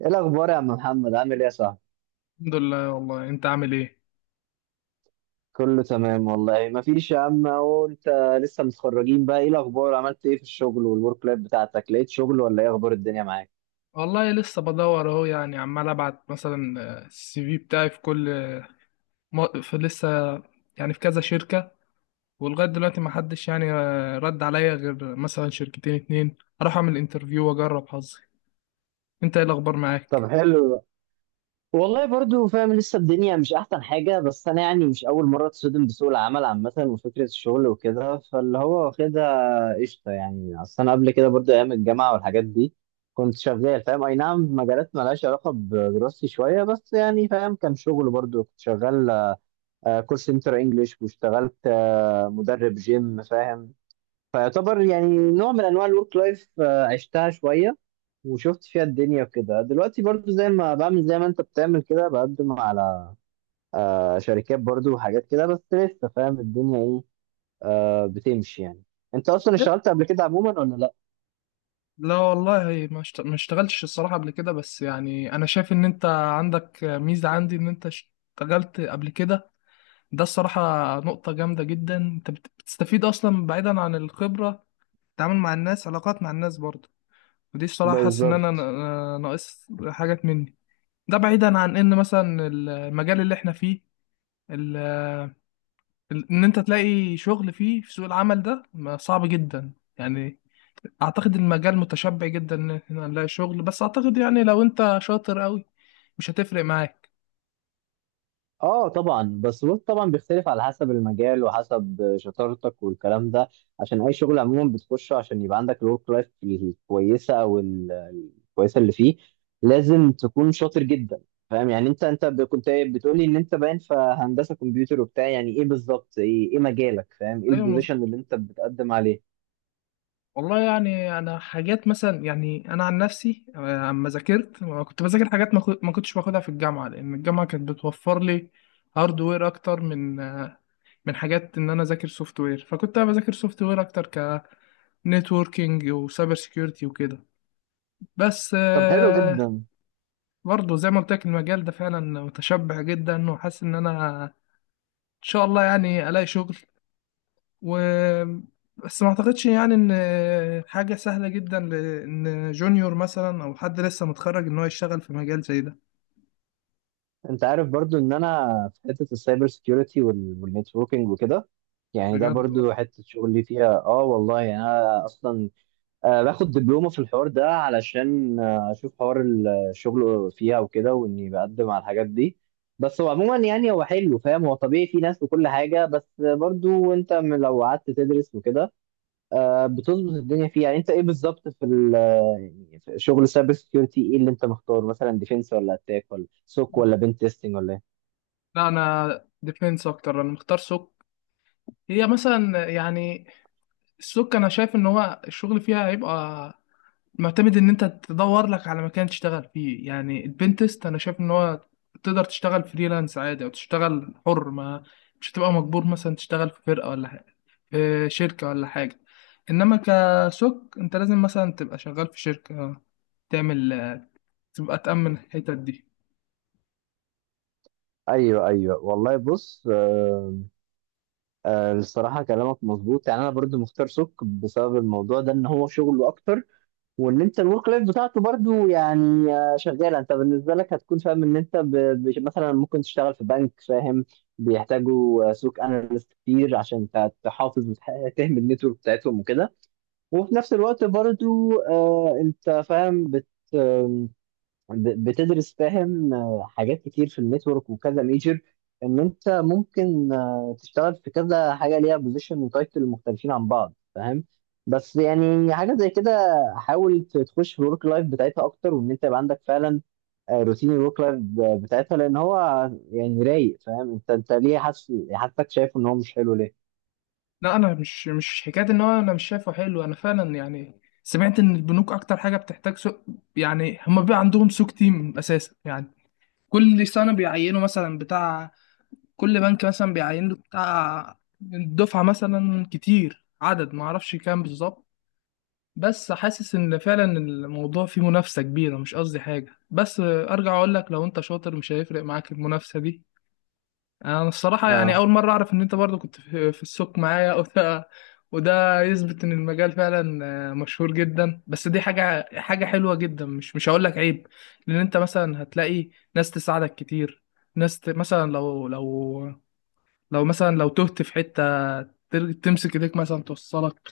ايه الاخبار يا عم محمد؟ عامل ايه يا صاحبي؟ الحمد لله. والله انت عامل ايه؟ كله تمام والله، ما فيش يا عم، اهو انت لسه متخرجين بقى. ايه الاخبار؟ عملت ايه في الشغل والورك لايف بتاعتك؟ لقيت شغل ولا ايه اخبار الدنيا معاك؟ والله لسه بدور اهو، يعني عمال ابعت مثلا السي في بتاعي في كل في لسه، يعني في كذا شركة. ولغاية دلوقتي ما حدش يعني رد عليا غير مثلا شركتين اتنين. اروح اعمل انترفيو واجرب حظي. انت ايه الاخبار طب معاك؟ حلو ده. والله برضو فاهم، لسه الدنيا مش احسن حاجه، بس انا يعني مش اول مره اتصدم بسوق العمل عامه وفكره الشغل وكده، فاللي هو واخدها قشطه. يعني اصل انا قبل كده برضو ايام الجامعه والحاجات دي كنت شغال، فاهم؟ اي نعم في مجالات مالهاش علاقه بدراستي شويه، بس يعني فاهم، كان شغل برضو. كنت شغال كول سنتر انجلش، واشتغلت مدرب جيم، فاهم؟ فيعتبر يعني نوع من انواع الورك لايف، عشتها شويه وشفت فيها الدنيا وكده. دلوقتي برضو زي ما بعمل، زي ما انت بتعمل كده، بقدم على شركات برضو وحاجات كده، بس لسه فاهم الدنيا ايه، بتمشي يعني. انت اصلا اشتغلت قبل كده عموما ولا لا؟ لا والله ما اشتغلتش الصراحة قبل كده، بس يعني انا شايف ان انت عندك ميزة عندي ان انت اشتغلت قبل كده. ده الصراحة نقطة جامدة جدا. انت بتستفيد اصلا بعيدا عن الخبرة، التعامل مع الناس، علاقات مع الناس برضه. ودي الصراحة حاسس إن أنا بالظبط. ناقص حاجات مني. ده بعيدا عن إن مثلا المجال اللي إحنا فيه، ال- إن أنت تلاقي شغل فيه في سوق العمل ده صعب جدا يعني. أعتقد المجال متشبع جدا إن إحنا نلاقي شغل، بس أعتقد يعني لو أنت شاطر أوي مش هتفرق معاك. اه طبعا، بس بص، طبعا بيختلف على حسب المجال وحسب شطارتك والكلام ده، عشان اي شغل عموما بتخشه عشان يبقى عندك الورك لايف الكويسه او الكويسه اللي فيه، لازم تكون شاطر جدا. فاهم يعني؟ كنت بتقولي ان انت باين في هندسه كمبيوتر وبتاع، يعني ايه بالظبط؟ ايه مجالك، فاهم؟ ايه أيوة. البوزيشن اللي انت بتقدم عليه؟ والله يعني انا حاجات مثلا، يعني انا عن نفسي، اما ذاكرت ما كنت بذاكر حاجات ما كنتش باخدها في الجامعه، لان الجامعه كانت بتوفر لي هاردوير اكتر من حاجات ان انا اذاكر سوفت وير. فكنت انا بذاكر سوفت وير اكتر، كنتوركينج وسايبر سيكيورتي وكده. بس طب حلو جدا. برضه زي ما قلت لك المجال ده فعلا متشبع جدا، وحاسس ان انا ان شاء الله يعني الاقي شغل، و بس ما اعتقدش يعني ان حاجة سهلة جدا لان جونيور مثلا او حد لسه متخرج ان هو يشتغل في مجال زي ده، انت عارف برضو ان انا في حته السايبر سيكيورتي والنتوركينج وكده، يعني ده بجد والله. برضو حته شغلي فيها. اه والله يعني انا اصلا آه باخد دبلومه في الحوار ده علشان آه اشوف حوار الشغل فيها وكده، واني بقدم على الحاجات دي. بس هو عموما يعني هو حلو، فاهم؟ هو طبيعي في ناس وكل حاجه، بس برضو لو قعدت تدرس وكده آه بتظبط الدنيا فيها. يعني انت ايه بالظبط في يعني في شغل السايبر سيكيورتي، ايه اللي انت مختار؟ مثلا ديفنس ولا اتاك ولا سوك ولا بنت تيستنج ولا ايه؟ لا، انا ديفينس اكتر. انا مختار سوق. هي مثلا يعني السوق، انا شايف ان هو الشغل فيها هيبقى معتمد ان انت تدور لك على مكان تشتغل فيه. يعني البنتست انا شايف ان هو تقدر تشتغل فريلانس عادي او تشتغل حر، ما مش هتبقى مجبور مثلا تشتغل في فرقة ولا حاجة، في شركة ولا حاجة. انما كسوك انت لازم مثلا تبقى شغال في شركة، تعمل، تبقى تأمن الحتت دي. ايوه ايوه والله، بص آه آه، الصراحه كلامك مظبوط. يعني انا برضو مختار سك بسبب الموضوع ده، ان هو شغله اكتر، وان انت الورك لايف بتاعته برضو يعني آه شغاله. انت بالنسبه لك هتكون فاهم ان انت مثلا ممكن تشتغل في بنك، فاهم؟ بيحتاجوا سوق اناليست كتير عشان تحافظ وتهمل النتورك بتاعتهم وكده. وفي نفس الوقت برضو آه انت فاهم بتدرس، فاهم؟ حاجات كتير في النتورك وكذا ميجر، ان انت ممكن تشتغل في كذا حاجه ليها بوزيشن وتايتل مختلفين عن بعض، فاهم؟ بس يعني حاجه زي كده، حاول تخش في الورك لايف بتاعتها اكتر، وان انت يبقى عندك فعلا روتين الورك لايف بتاعتها، لان هو يعني رايق، فاهم؟ انت ليه حاسس، حاسسك شايفه ان هو مش حلو ليه؟ لا، انا مش حكاية ان هو انا مش شايفه حلو. انا فعلا يعني سمعت ان البنوك اكتر حاجة بتحتاج سوق، يعني هما بيبقى عندهم سوق تيم اساسا يعني. كل سنة بيعينوا مثلا بتاع، كل بنك مثلا بيعين له بتاع دفعة مثلا كتير، عدد ما اعرفش كام بالظبط. بس حاسس ان فعلا الموضوع فيه منافسة كبيرة. مش قصدي حاجة، بس ارجع اقول لك لو انت شاطر مش هيفرق معاك المنافسة دي. انا الصراحة يعني اه اول مرة اعرف ان انت برضو كنت في السوق معايا وده يثبت ان المجال فعلا مشهور جدا. بس دي حاجة حلوة جدا. مش هقول لك عيب، لان انت مثلا هتلاقي ناس تساعدك كتير، ناس مثلا لو تهت في حتة، تمسك ايديك مثلا توصلك،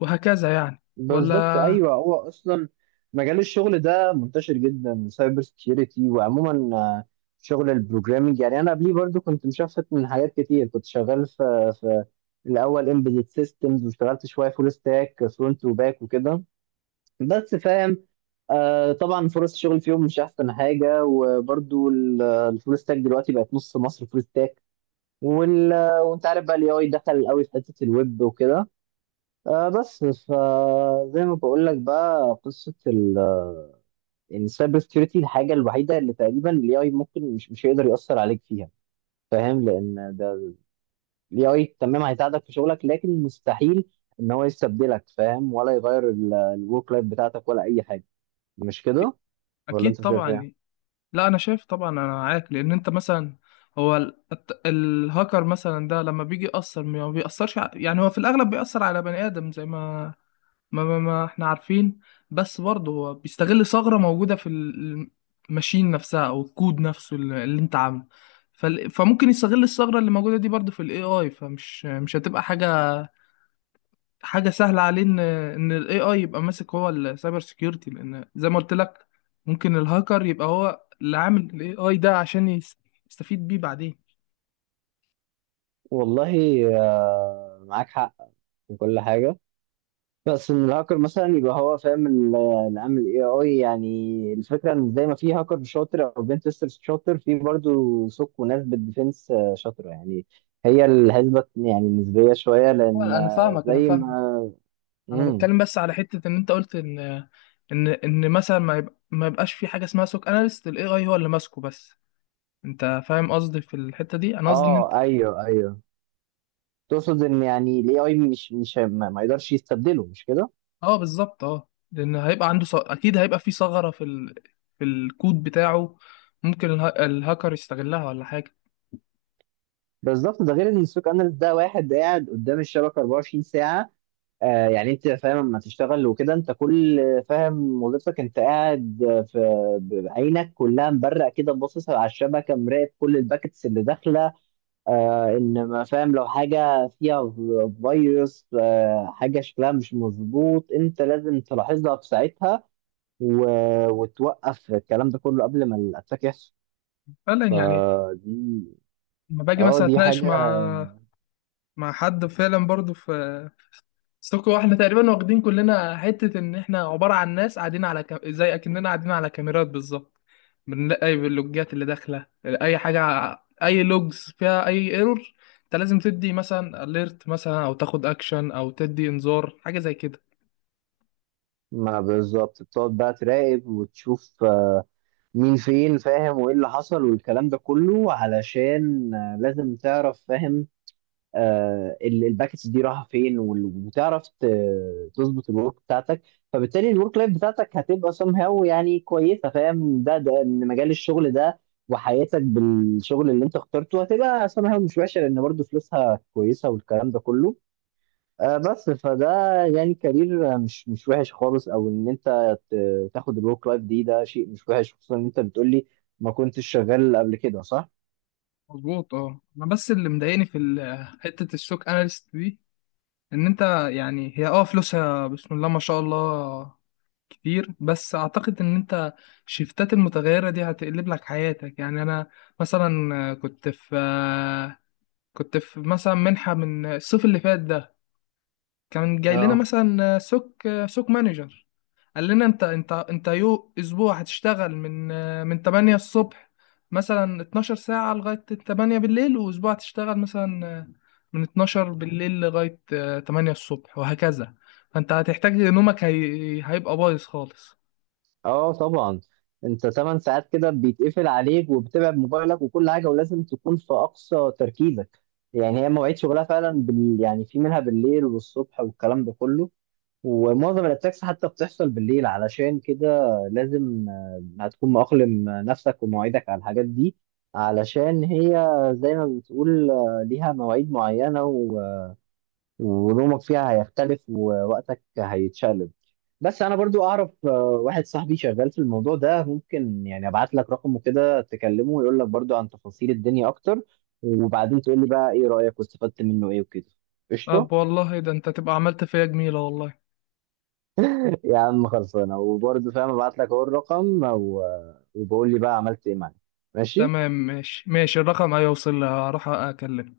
وهكذا يعني. بالظبط. ولا ايوه، هو اصلا مجال الشغل ده منتشر جدا سايبر سكيورتي، وعموما شغل البروجرامينج. يعني انا قبليه برضو كنت مشفت من حاجات كتير، كنت شغال في الاول امبيدد سيستمز، واشتغلت شويه فول ستاك فرونت وباك وكده، بس فاهم آه طبعا فرص الشغل فيهم مش احسن حاجه. وبرضو الفول ستاك دلوقتي بقت نص مصر فول ستاك، وال- وانت عارف بقى الاي اي دخل قوي في حته الويب وكده. آه بس فزي ما بقول لك بقى، قصه ان السايبر سكيورتي الحاجه الوحيده اللي تقريبا الاي اي ممكن مش هيقدر ياثر عليك فيها، فاهم؟ لان ده الاي اي تمام هيساعدك في شغلك، لكن مستحيل ان هو يستبدلك، فاهم؟ ولا يغير الورك لايف بتاعتك ولا اي حاجه. مش كده؟ ولا اكيد انت شايف طبعا ايه؟ يعني. لا، انا شايف طبعا انا معاك. لان انت مثلا، هو الهاكر مثلا ده لما بيجي يأثر، ما بيأثرش يعني، هو في الاغلب بيأثر على بني ادم زي ما احنا عارفين. بس برضه هو بيستغل ثغرة موجودة في الماشين نفسها او الكود نفسه اللي انت عامله. فممكن يستغل الثغرة اللي موجودة دي برضه في الاي اي. فمش مش هتبقى حاجه سهله عليه ان الاي اي يبقى ماسك هو السايبر سيكيورتي، لان زي ما قلت لك ممكن الهاكر يبقى هو اللي عامل الاي اي ده عشان يستفيد بيه بعدين. والله آه معاك حق في كل حاجه، بس الهاكر مثلا يبقى هو فاهم اللي عامل الاي اي. يعني الفكره ان زي ما في هاكر شاطر او بين تيستر شاطر، في برضو سوق وناس بالديفنس شاطره يعني، هي الحسبه يعني نسبيه شويه، هو لان انا فاهمك، انا زي فاهم. ما انا امم بتكلم بس على حته ان انت قلت ان مثلا ما يبقاش في حاجه اسمها سوك اناليست، الاي اي هو اللي ماسكه بس. انت فاهم قصدي في الحته دي. انا قصدي ان اه انت، ايوه ايوه، تقصد ان يعني الاي اي مش ما يقدرش يستبدله، مش كده؟ اه بالظبط، اه، لان هيبقى عنده اكيد هيبقى في ثغره في الكود بتاعه. ممكن الهاكر يستغلها ولا حاجه. بالظبط. ده غير ان السوق اناليست ده واحد قاعد قدام الشبكه 24 ساعه. آه يعني انت فاهم لما تشتغل وكده، انت كل، فاهم، وظيفتك انت قاعد في بعينك كلها مبرق كده، باصص على الشبكه، مراقب كل الباكتس اللي داخله. آه ان ما فاهم لو حاجه فيها فيروس آه حاجه شكلها مش مظبوط، انت لازم تلاحظها في ساعتها، و... وتوقف الكلام ده كله قبل ما الاتاك يحصل. فعلا يعني. فدي لما باجي اه مثلا دي اتناقش حاجه. مع حد فعلا برضو في سوكو، واحنا تقريبا واخدين كلنا حتة ان احنا عبارة عن ناس قاعدين على زي اكننا قاعدين على كاميرات بالظبط. بنلاقي اي اللوجات اللي داخلة، اي حاجة، اي لوجز فيها اي ايرور، انت لازم تدي مثلا اليرت مثلا، او تاخد اكشن، او تدي انذار، حاجة زي كده. ما بالظبط، بتقعد بقى تراقب وتشوف مين فين، فاهم، وايه اللي حصل، والكلام ده كله، علشان لازم تعرف، فاهم، الباكتس دي رايحه فين، وتعرف تظبط الورك بتاعتك. فبالتالي الورك لايف بتاعتك هتبقى سم هاو يعني كويسه، فاهم؟ ده ان مجال الشغل ده وحياتك بالشغل اللي انت اخترته هتبقى سم هاو مش وحشه، لان برضه فلوسها كويسه والكلام ده كله، بس فده يعني كارير مش وحش خالص. او ان انت تاخد الورك لايف دي، ده شيء مش وحش، خصوصا ان انت بتقولي ما كنتش شغال قبل كده، صح؟ مظبوط، اه. انا بس اللي مضايقني في حتة السوك اناليست دي، ان انت يعني هي اه فلوسها بسم الله ما شاء الله كتير، بس اعتقد ان انت الشيفتات المتغيرة دي هتقلب لك حياتك. يعني انا مثلا كنت في مثلا منحة من الصيف اللي فات ده، كان جاي لنا اه. مثلا سوق مانجر، قال لنا انت اسبوع هتشتغل من 8 الصبح، مثلا 12 ساعة لغاية 8 بالليل، واسبوع هتشتغل مثلا من 12 بالليل لغاية 8 الصبح، وهكذا. فانت هتحتاج نومك هيبقى بايظ خالص. اه طبعا، انت 8 ساعات كده بيتقفل عليك، وبتبعد موبايلك وكل حاجه، ولازم تكون في اقصى تركيزك. يعني هي مواعيد شغلها فعلا يعني في منها بالليل والصبح والكلام ده كله، ومعظم الاتاكس حتى بتحصل بالليل، علشان كده لازم هتكون مأقلم نفسك ومواعيدك على الحاجات دي، علشان هي زي ما بتقول ليها مواعيد معينة ونومك فيها هيختلف ووقتك هيتشقلب. بس انا برضو اعرف واحد صاحبي شغال في الموضوع ده، ممكن يعني ابعت لك رقمه كده، تكلمه ويقول لك برضو عن تفاصيل الدنيا اكتر، وبعدين تقول لي بقى ايه رأيك واستفدت منه ايه وكده. طب قشطة. والله ده انت تبقى عملت فيا جميلة والله. يا عم خلصانه، وبرضه فاهم ابعت لك اهو الرقم وبقول لي بقى عملت ايه معايا. ماشي. تمام ماشي، ماشي. الرقم هيوصل لي، هروح اكلمه.